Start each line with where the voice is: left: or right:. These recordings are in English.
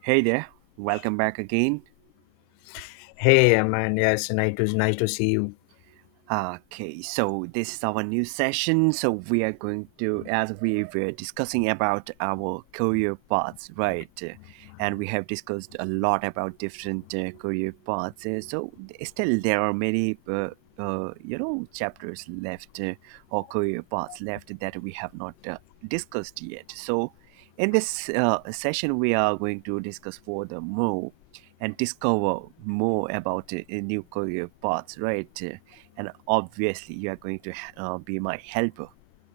right: Hey there, welcome back again.
left: Hey, man. Yes, nice to see you.
right: Okay, so this is our new session. So we are going to, as we were discussing about our career paths, right? And we have discussed a lot about different career paths. So still, there are many, chapters left or career paths left that we have not discussed yet. So in this session, we are going to discuss further more and discover more about new career paths, right? And obviously you are going to be my helper,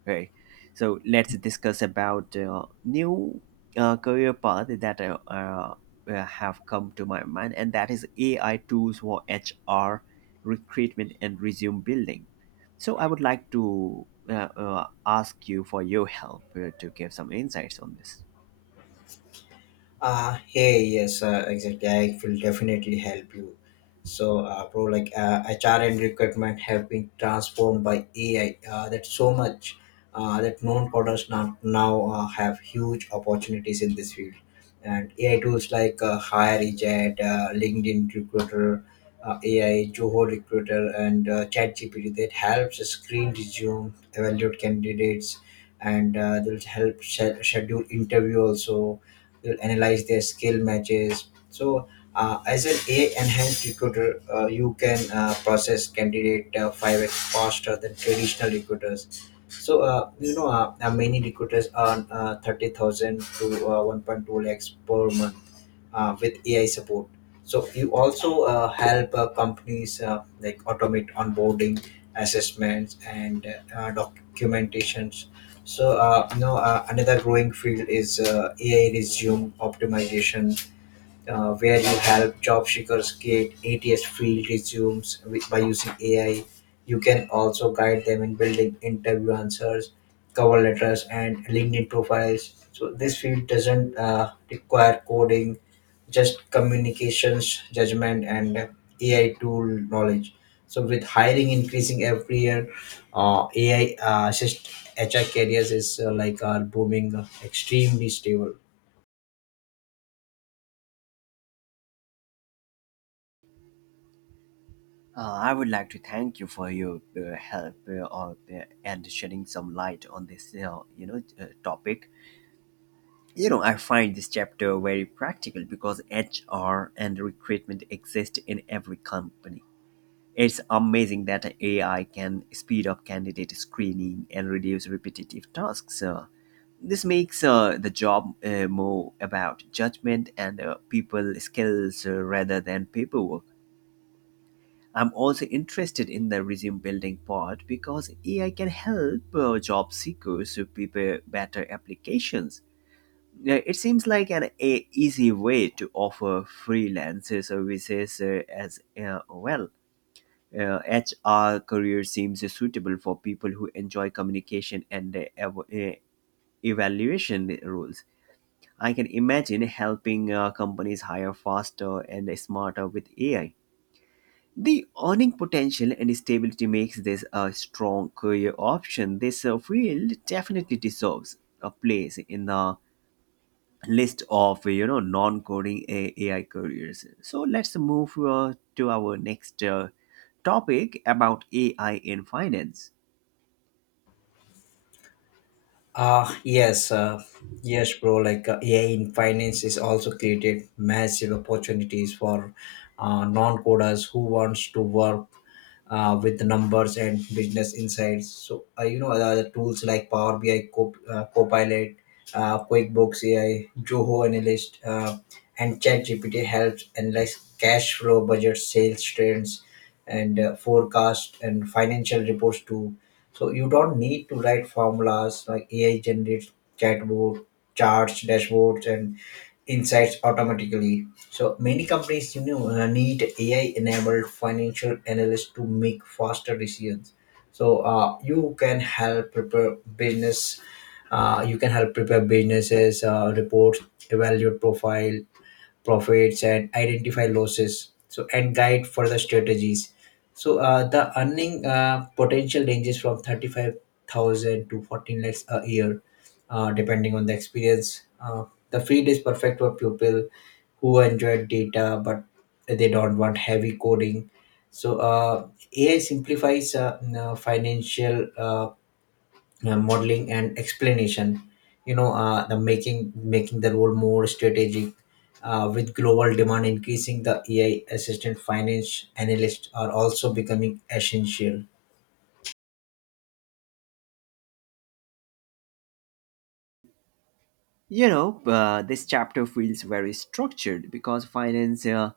right: right? So let's discuss about new career path that have come to my mind, and that is ai tools for hr recruitment and resume building. So I would like to ask you for your help to give some insights on this.
left: Hey, yes, exactly. I will definitely help you. So, bro, like HR and recruitment have been transformed by AI. That's so much that known products now have huge opportunities in this field. And AI tools like HireJet, LinkedIn Recruiter, AI, Joho Recruiter, and ChatGPT that helps screen resume, evaluate candidates, and they'll help schedule interview also. You'll analyze their skill matches. So as an AI enhanced recruiter, you can process candidate 5x faster than traditional recruiters. So, many recruiters earn 30,000 to 1.2 lakhs per month with AI support. So, you also help companies like automate onboarding, assessments, and documentations. So another growing field is AI resume optimization, where you help job seekers create ATS field resumes with, by using AI. You can also guide them in building interview answers, cover letters, and LinkedIn profiles. So this field doesn't require coding, just communications, judgment and AI tool knowledge. So with hiring increasing every year, AI assist HR careers is like are booming, extremely stable.
right: I would like to thank you for your help and shedding some light on this, topic. You know, I find this chapter very practical because HR and recruitment exist in every company. It's amazing that AI can speed up candidate screening and reduce repetitive tasks. This makes the job more about judgment and people skills rather than paperwork. I'm also interested in the resume building part because AI can help job seekers to prepare better applications. Yeah, it seems like an a easy way to offer freelance services as well. Uh, HR career seems suitable for people who enjoy communication and evaluation roles. I can imagine helping companies hire faster and smarter with AI. The earning potential and stability makes this a strong career option. This field definitely deserves a place in the list of non-coding AI careers. So let's move to our next topic about AI in finance.
left: uh yes uh, yes, bro, like AI in finance is also created massive opportunities for non coders who wants to work with the numbers and business insights. So the tools like Power BI, Copilot, QuickBooks AI, Joho Analyst, and ChatGPT helps analyze cash flow, budget, sales trends, and forecast and financial reports too. So you don't need to write formulas like AI generates chatbot charts, dashboards, and insights automatically. So many companies, you know, need AI-enabled financial analysts to make faster decisions. So you can help prepare business. You can help prepare businesses reports, evaluate profile, profits and identify losses, so and guide further strategies. So the earning potential ranges from 35,000 to 14 lakhs a year, depending on the experience. The field is perfect for people who enjoy data but they don't want heavy coding. So AI simplifies financial modeling and explanation, you know. The Making the role more strategic, with global demand increasing, the AI assistant finance analysts are also becoming essential.
right: This chapter feels very structured because finance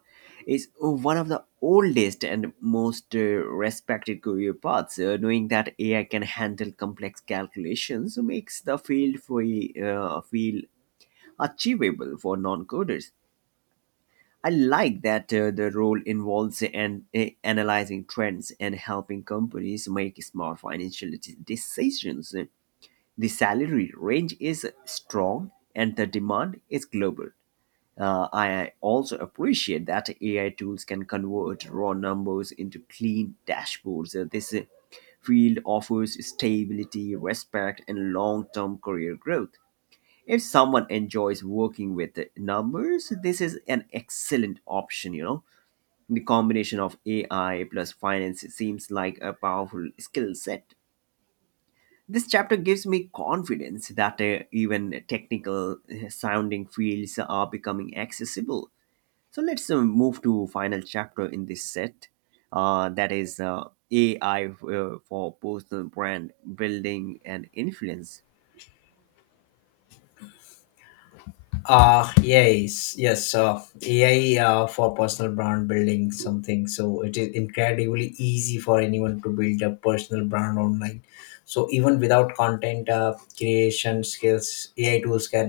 right: is one of the oldest and most respected career paths. Knowing that AI can handle complex calculations makes the field feel achievable for non-coders. I like that the role involves analyzing trends and helping companies make smart financial decisions. The salary range is strong and the demand is global. I also appreciate that AI tools can convert raw numbers into clean dashboards. This field offers stability, respect, and long term career growth. If someone enjoys working with the numbers, this is an excellent option, you know. The combination of AI plus finance seems like a powerful skill set. This chapter gives me confidence that even technical sounding fields are becoming accessible. So let's move to final chapter in this set. That is AI for personal brand building and influence.
left: Yes. AI for personal brand building something. So it is incredibly easy for anyone to build a personal brand online. So even without content creation skills, AI tools can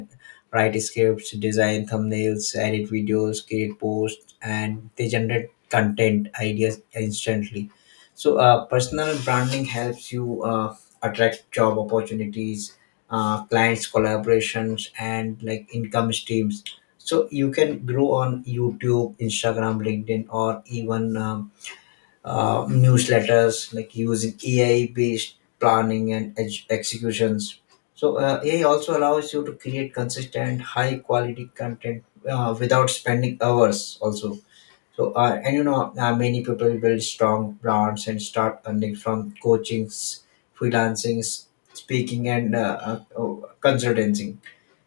left: write scripts, design thumbnails, edit videos, create posts, and they generate content ideas instantly. So personal branding helps you attract job opportunities, clients, collaborations and like income streams. So you can grow on YouTube, Instagram, LinkedIn or even newsletters, like using AI based planning and executions. So AI also allows you to create consistent high quality content without spending hours also. So, many people build strong brands and start earning from coachings, freelancing, speaking, and consultancy.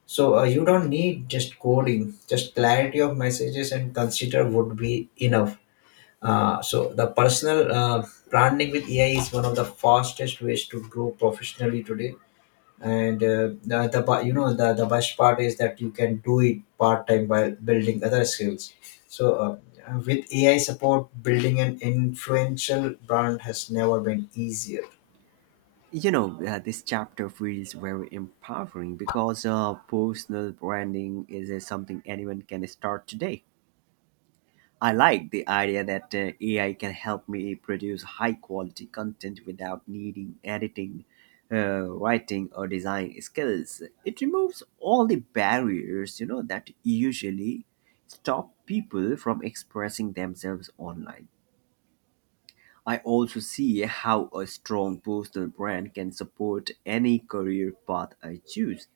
left: So, you don't need just coding, just clarity of messages and consider would be enough. So, the personal branding with AI is one of the fastest ways to grow professionally today. And the bu- you know the best part is that you can do it part time by building other skills. So with AI support, building an influential brand has never been easier.
right: This chapter feels very empowering because personal branding is something anyone can start today. I like the idea that AI can help me produce high quality content without needing editing, writing, or design skills. It removes all the barriers, you know, that usually stop people from expressing themselves online. I also see how a strong personal brand can support any career path I choose.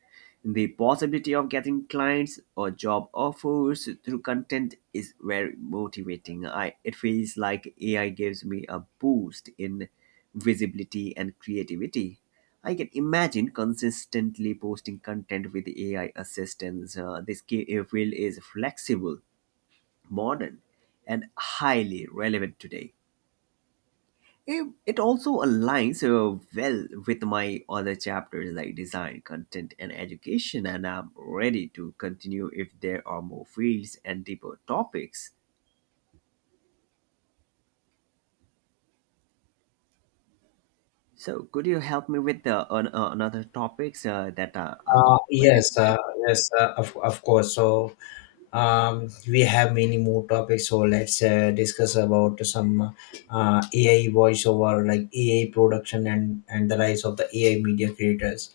right: The possibility of getting clients or job offers through content is very motivating. I, it feels like AI gives me a boost in visibility and creativity. I can imagine consistently posting content with AI assistance. This field is flexible, modern, and highly relevant today. It also aligns well with my other chapters like design, content, and education, and I'm ready to continue if there are more fields and deeper topics. So, could you help me with another topics that are
left: Uh, yes,
right: relevant?
left: uh, yes, of course. So, we have many more topics. So let's discuss about some AI voiceover, like AI production and the rise of the AI media creators.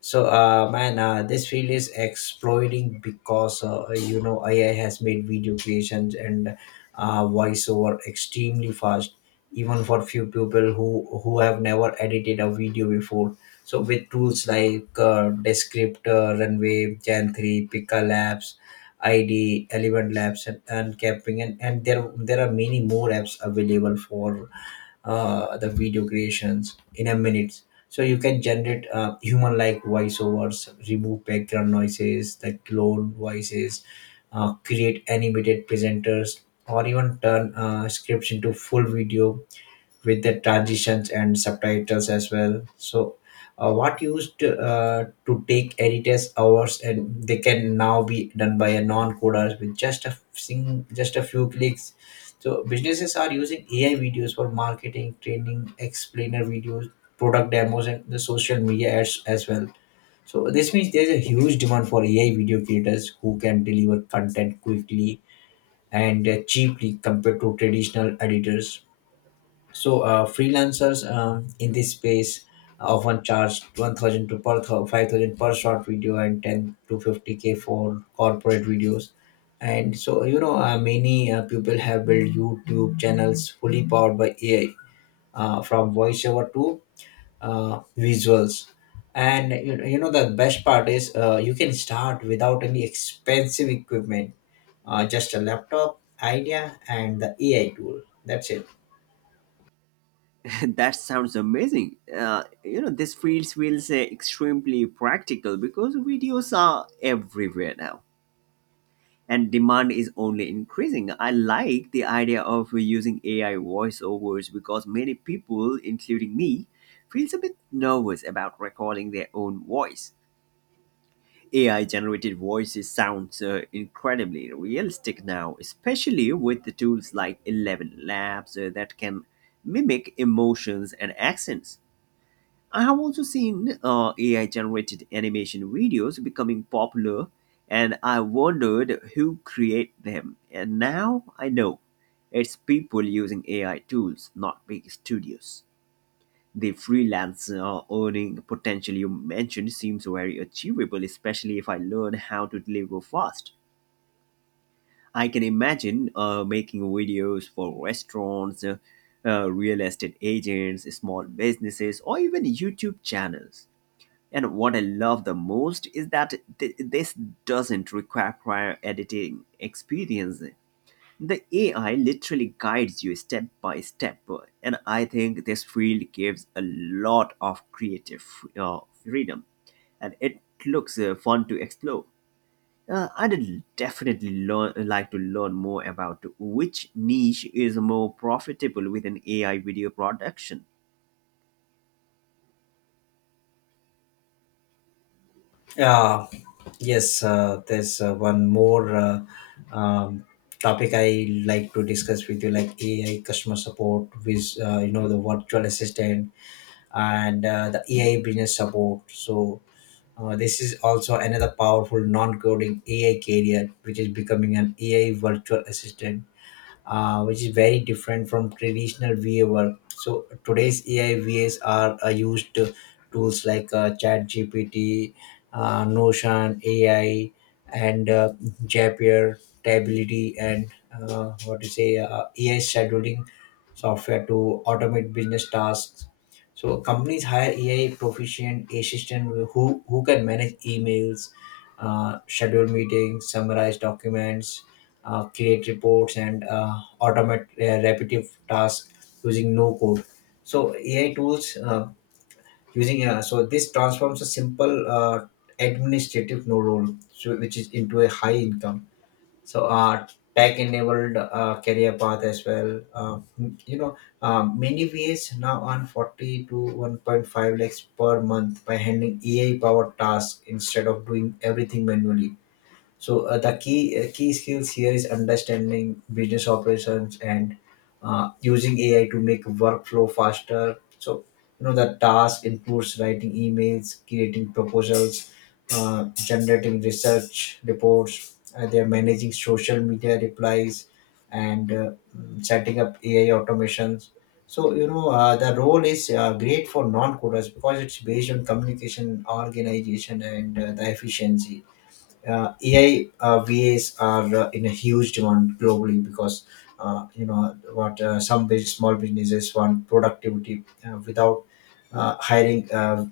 left: So, man, this field is exploding because you know AI has made video creations and voiceover extremely fast, even for few people who have never edited a video before. So, with tools like Descriptor, Runway, Gen Three, Pika Labs, ID, Element Labs, and Capping, and there are many more apps available for the video creations in a minute. So you can generate human-like voiceovers, remove background noises, the clone voices, create animated presenters, or even turn scripts into full video with the transitions and subtitles as well. So, what used to take editors hours, and they can now be done by a non-coders with just a few clicks. So, businesses are using AI videos for marketing, training, explainer videos, product demos, and the social media ads as well. So, this means there's a huge demand for AI video creators who can deliver content quickly and cheaply compared to traditional editors. So freelancers in this space often charge 1,000 to 5,000 per short video and 10 to 50k for corporate videos. And so you know, many people have built YouTube channels fully powered by AI, from voiceover to visuals. And you know, the best part is you can start without any expensive equipment, just a laptop, idea, and the AI tool. That's it.
right: That sounds amazing. You know, this fields will say extremely practical because videos are everywhere now. And demand is only increasing. I like the idea of using AI voiceovers because many people, including me, feels a bit nervous about recording their own voice. AI generated voices sounds incredibly realistic now, especially with the tools like 11 Labs that can mimic emotions and accents. I have also seen AI generated animation videos becoming popular, and I wondered who create them. And now I know it's people using AI tools, not big studios. The freelance earning potential you mentioned seems very achievable, especially if I learn how to deliver fast. I can imagine making videos for restaurants, real estate agents, small businesses, or even YouTube channels. And what I love the most is that this doesn't require prior editing experience. The AI literally guides you step by step, and I think this field gives a lot of creative freedom, and it looks fun to explore. I'd like to learn more about which niche is more profitable with an AI video production.
left: Yeah, Yes, there's one more um, topic I like to discuss with you, like AI customer support, with you know, the virtual assistant and the AI business support. So this is also another powerful non-coding AI career, which is becoming an AI virtual assistant, which is very different from traditional VA work. So today's AI As are used to tools like ChatGPT, Notion, AI, and Zapier, Tableity, and AI scheduling software to automate business tasks. So companies hire AI proficient assistant who can manage emails, schedule meetings, summarize documents, create reports and automate repetitive tasks using no code. So AI tools using so this transforms a simple administrative no role so, which is into a high income, so tech enabled career path as well. You know Many ways now earn 40 to 1.5 lakhs per month by handling AI powered tasks instead of doing everything manually. So The key skills here is understanding business operations and using AI to make workflow faster. So you know, the task includes writing emails, creating proposals, generating research reports. They are managing social media replies and setting up AI automations. So you know, the role is great for non-coders because it's based on communication, organization, and the efficiency. AI VAs are in a huge demand globally because you know what some small businesses want productivity without hiring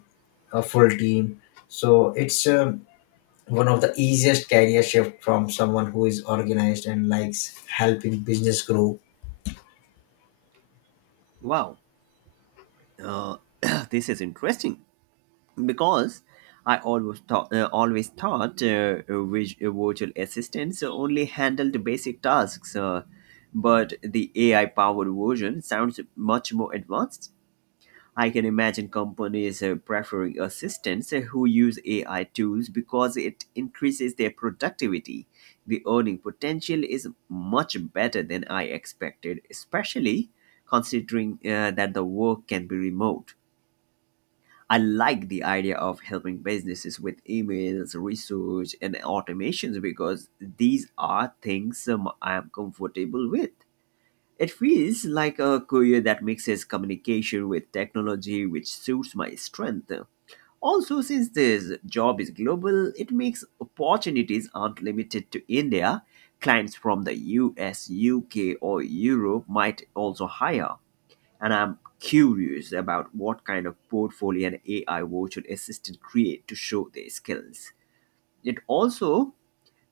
left: a full team. So it's one of the easiest career shift from someone who is organized and likes helping business grow.
right: Wow, uh, this is interesting, because I always thought which virtual assistants only handled basic tasks, but the AI powered version sounds much more advanced. I can imagine companies preferring assistants who use AI tools because it increases their productivity. The earning potential is much better than I expected, especially considering that the work can be remote. I like the idea of helping businesses with emails, research, and automations because these are things I am comfortable with. It feels like a career that mixes communication with technology, which suits my strength. Also, since this job is global, it makes opportunities aren't limited to India. Clients from the US, UK, or Europe might also hire, and I'm curious about what kind of portfolio an AI virtual assistant create to show their skills. It also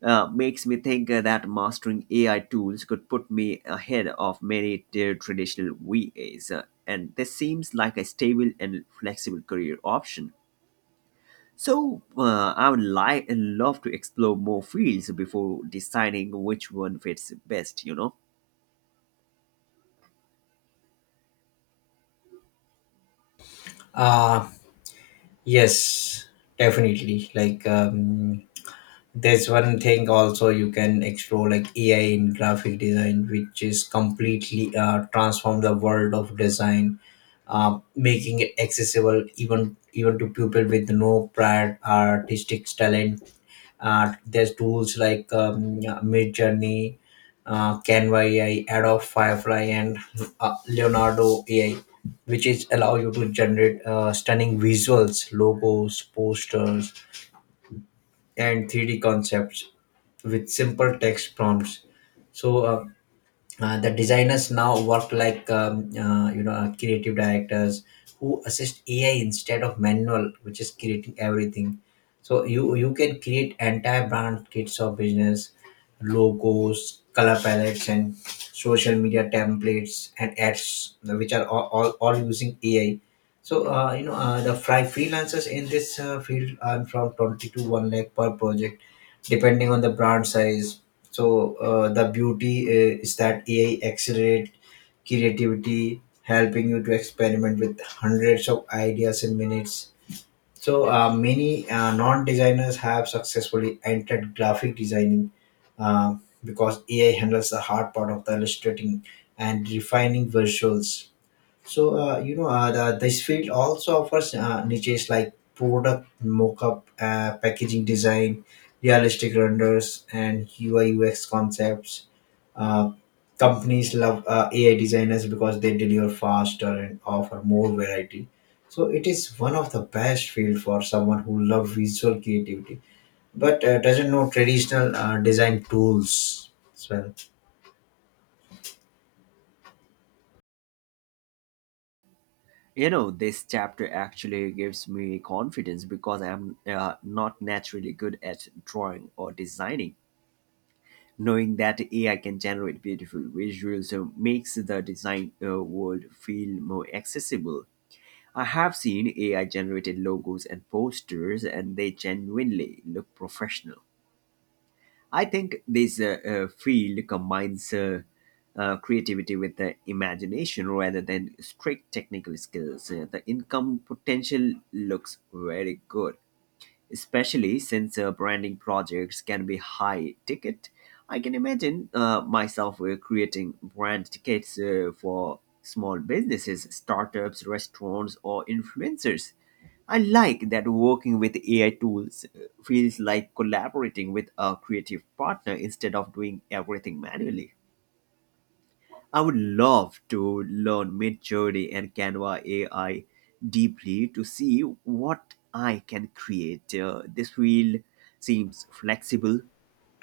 right: makes me think that mastering AI tools could put me ahead of many traditional VAs, and this seems like a stable and flexible career option. So I would love to explore more fields before deciding which one fits best. You know.
left: Uh, yes, Definitely. There's one thing also you can explore, like AI in graphic design, which is completely transform the world of design, making it accessible even to people with no prior artistic talent. There's tools like mid journey Canva AI, Adobe Firefly, and Leonardo AI, which is allow you to generate stunning visuals, logos, posters and 3D concepts with simple text prompts. So the designers now work like creative directors who assist AI instead of manual, which is creating everything. So you can create entire brand kits of business, logos, color palettes, and social media templates and ads, which are all using AI. So the fry freelancers in this field earn from 20 to one lakh per project depending on the brand size. So the beauty is that AI accelerate creativity, helping you to experiment with hundreds of ideas in minutes. So many non-designers have successfully entered graphic designing uh, because AI handles the hard part of the illustrating and refining visuals. So this field also offers niches like product mock-up, packaging design, realistic renders, and UI UX concepts. Uh, Companies love AI designers because they deliver faster and offer more variety. So it is one of the best field for someone who loves visual creativity, but doesn't know traditional design tools. So
right: You know, this chapter actually gives me confidence because I'm not naturally good at drawing or designing. Knowing that ai can generate beautiful visuals makes the design world feel more accessible. I have seen ai generated logos and posters and they genuinely look professional. I think this field combines creativity with the imagination rather than strict technical skills. The income potential looks very good, especially since branding projects can be high ticket. I can imagine myself creating brand tickets for small businesses, startups, restaurants, or influencers. I like that working with AI tools feels like collaborating with a creative partner instead of doing everything manually. I would love to learn Midjourney and Canva AI deeply to see what I can create. This field seems flexible,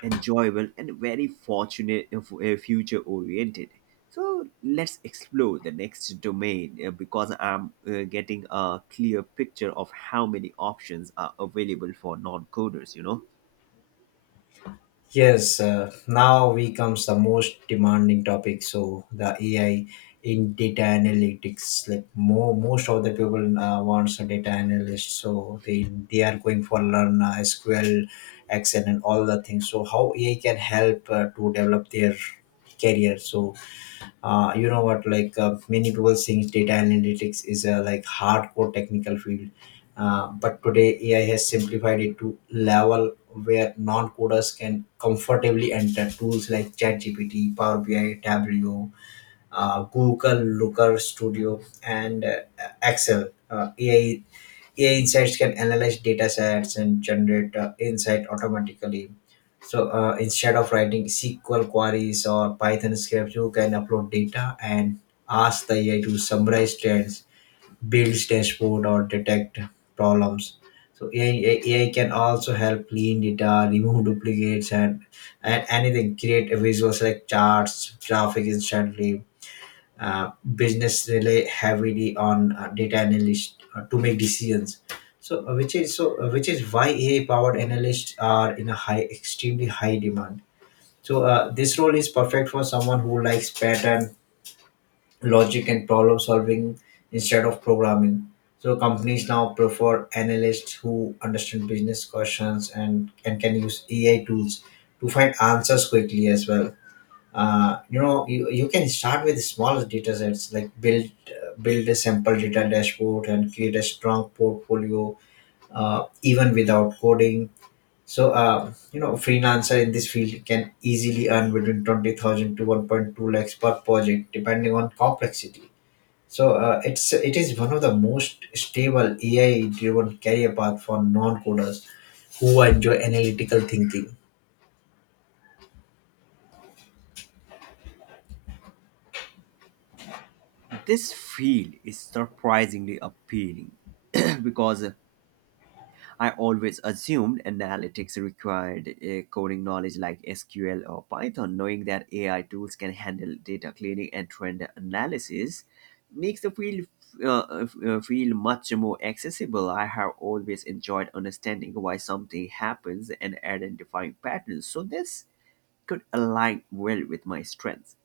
right: enjoyable, and very fortunate and future oriented. So let's explore the next domain because I'm getting a clear picture of how many options are available for non coders, you know.
left: yes, now we comes the most demanding topic. So the AI in data analytics, like more most of the people wants a data analyst. So they are going for learn SQL, Excel, and all the things. So how AI can help to develop their career. So you know what like many people think data analytics is a like hardcore technical field, but today AI has simplified it to level where non-coders can comfortably enter tools like ChatGPT, Power BI, Tableau, Google Looker Studio, and excel ai AI insights can analyze data sets and generate insight automatically. So, instead of writing SQL queries or Python scripts, you can upload data and ask the AI to summarize trends, build dashboard, or detect problems. So AI can also help clean data, remove duplicates, and anything. Create visuals like charts, graphic instantly. Business rely heavily on data analysts to make decisions, so which is why AI powered analysts are in a high extremely high demand. So, this role is perfect for someone who likes pattern, logic, and problem solving instead of programming. So companies now prefer analysts who understand business questions and can use AI tools to find answers quickly as well. You can start with small data sets, like build a simple data dashboard and create a strong portfolio, even without coding. So, you know, freelancer in this field can easily earn between 20,000 to 1.2 lakhs per project depending on complexity. So, it is one of the most stable AI driven career path for non coders who enjoy analytical thinking.
right: This field is surprisingly appealing, because I always assumed analytics required coding knowledge like SQL or Python. Knowing that AI tools can handle data cleaning and trend analysis makes the field feel much more accessible. I have always enjoyed understanding why something happens and identifying patterns, so this could align well with my strengths.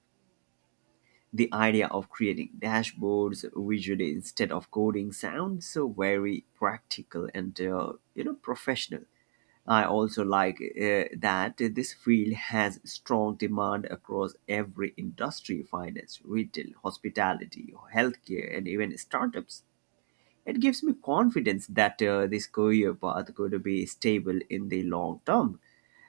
right: The idea of creating dashboards visually instead of coding sounds so very practical and professional. I also like that this field has strong demand across every industry: finance, retail, hospitality, healthcare, and even startups. It gives me confidence that this career path could be stable in the long term.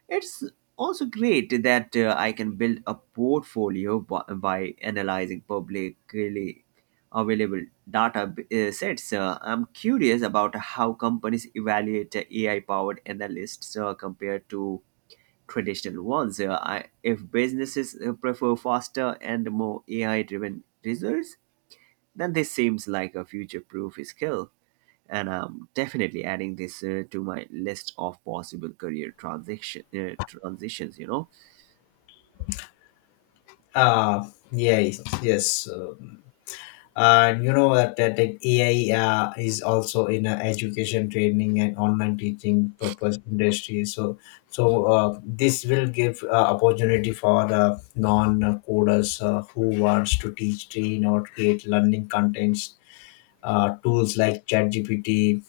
right: It's also great that I can build a portfolio by analyzing publicly available data sets. I'm curious about how companies evaluate AI powered analysts compared to traditional ones. If businesses prefer faster and more AI driven results, then this seems like a future proof skill, and I'm definitely adding this to my list of possible career transitions.
left: uh yeah. Yes. And you know that AI is also in education, training, and online teaching purpose industry. So, this will give opportunity for non coders who wants to teach, train, or create learning contents. Tools like ChatGPT,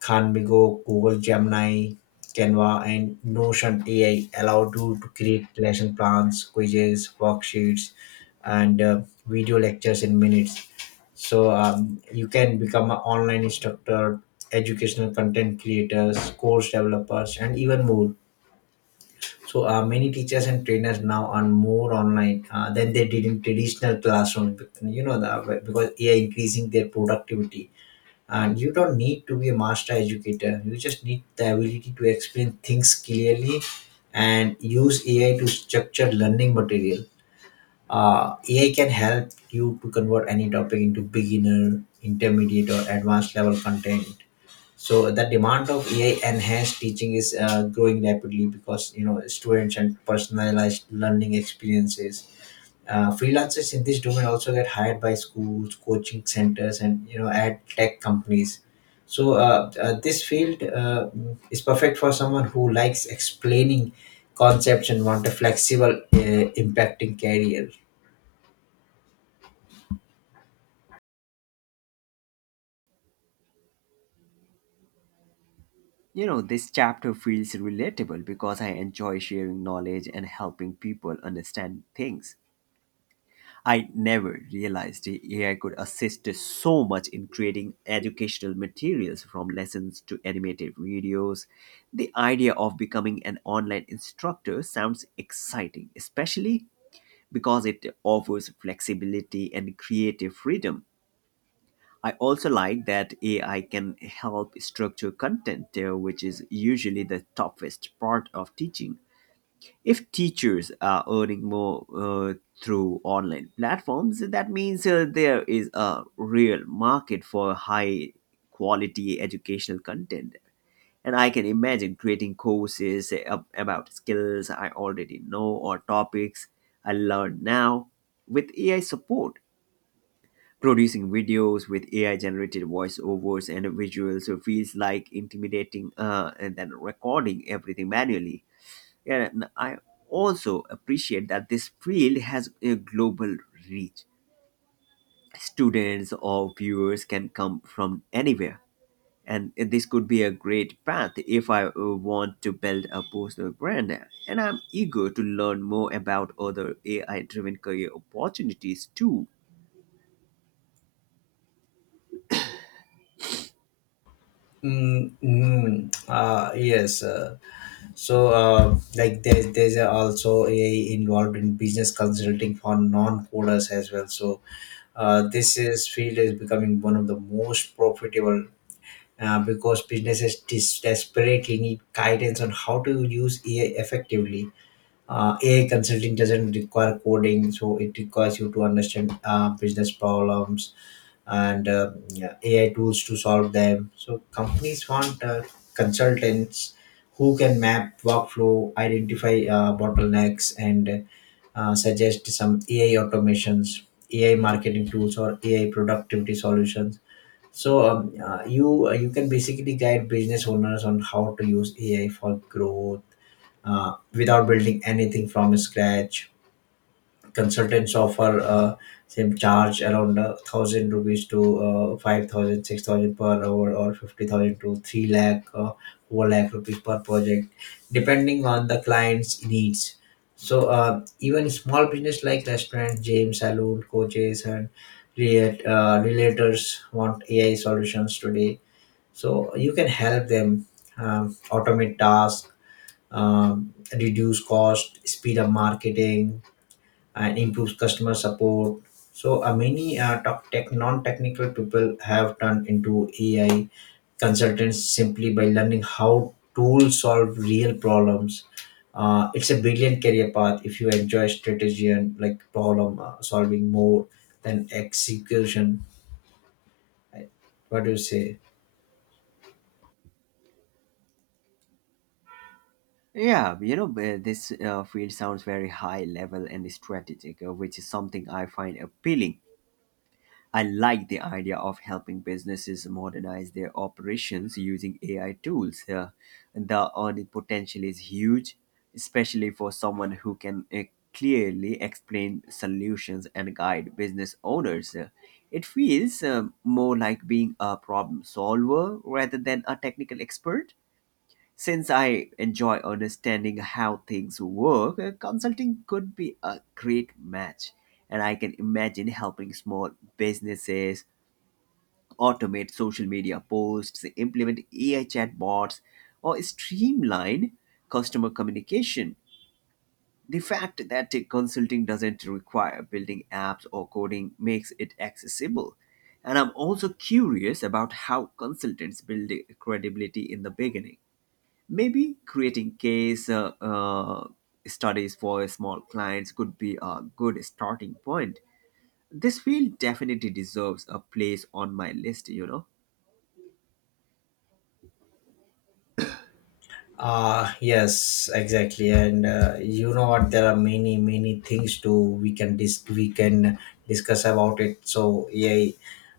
left: Canvigo, Google Gemini, Canva, and Notion AI allowed you to create lesson plans, quizzes, worksheets, and video lectures in minutes. So, you can become an online instructor, educational content creators, course developers, and even more. So, many teachers and trainers now are more online than they did in traditional classrooms. You know that, because AI increasing their productivity, and you don't need to be a master educator, you just need the ability to explain things clearly and use AI to structure learning material. AI can help you to convert any topic into beginner, intermediate, or advanced level content. So the demand of AI enhanced teaching is growing rapidly, because you know, students and personalized learning experiences. Freelancers in this domain also get hired by schools, coaching centers, and you know, ad tech companies. So this field is perfect for someone who likes explaining concepts and want a flexible, impacting career.
right: You know, this chapter feels relatable because I enjoy sharing knowledge and helping people understand things. I never realized the AI could assist so much in creating educational materials from lessons to animated videos. The idea of becoming an online instructor sounds exciting, especially because it offers flexibility and creative freedom. I also like that AI can help structure content, which is usually the toughest part of teaching. If teachers are earning more through online platforms, that means there is a real market for high quality educational content. And I can imagine creating courses about skills I already know or topics I learn now with AI support. Producing videos with AI generated voiceovers and visuals feels like intimidating and then recording everything manually. Yeah, and I also appreciate that this field has a global reach. Students or viewers can come from anywhere. And this could be a great path if I want to build a personal brand. And I'm eager to learn more about other AI driven career opportunities too.
left: Mm, mm, yes. So there's also AI involved in business consulting for non coders as well. So, this is field is becoming one of the most profitable, because businesses desperately need guidance on how to use AI effectively. AI consulting doesn't require coding, so it requires you to understand business problems and, yeah, AI tools to solve them. So companies want consultants who can map workflow, identify bottlenecks, and suggest some AI automations, AI marketing tools, or AI productivity solutions. So you can basically guide business owners on how to use AI for growth, without building anything from scratch. Consultants offer same charge around 1,000 rupees to 5,000, 6,000 per hour, or 50,000 to 3 lakh, 4 lakh rupees per project, depending on the client's needs. So, even small business like restaurant, gym, saloon, coaches, and relators want AI solutions today, so you can help them, automate tasks, reduce cost, speed up marketing, and improve customer support. So many top tech non-technical people have turned into AI consultants simply by learning how tools solve real problems. It's a brilliant career path if you enjoy strategy and like problem solving more than execution. What do you say?
right: Yeah, you know, this field sounds very high level and strategic, which is something I find appealing. I like the idea of helping businesses modernize their operations using AI tools. The earning potential is huge, especially for someone who can clearly explain solutions and guide business owners. It feels more like being a problem solver rather than a technical expert. Since I enjoy understanding how things work, consulting could be a great match. And I can imagine helping small businesses automate social media posts, implement AI chatbots, or streamline customer communication. The fact that consulting doesn't require building apps or coding makes it accessible. And I'm also curious about how consultants build credibility in the beginning. Maybe creating case studies for small clients could be a good starting point. This field definitely deserves a place on my list, you know.
left: Ah, yes, exactly. And you know what? There are many, many things to we can we can discuss about it. So yeah.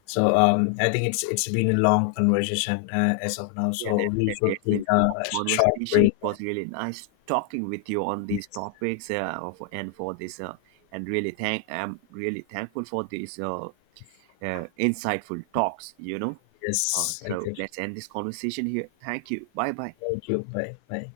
left: I think it's been a long conversation as of now.
right: Yeah,
left: So we
right: definitely.
left: should
right: It's
left: take
right: been a
left: a
right: long
left: short
right: conversation. It
left: break.
right: was really nice talking with you on these topics and for this. And really thank I'm really thankful for these insightful talks, you know.
left: Yes,
right: So
left: exactly.
right: let's end this conversation here. Thank you. Bye bye.
left: Thank you. Bye. Bye.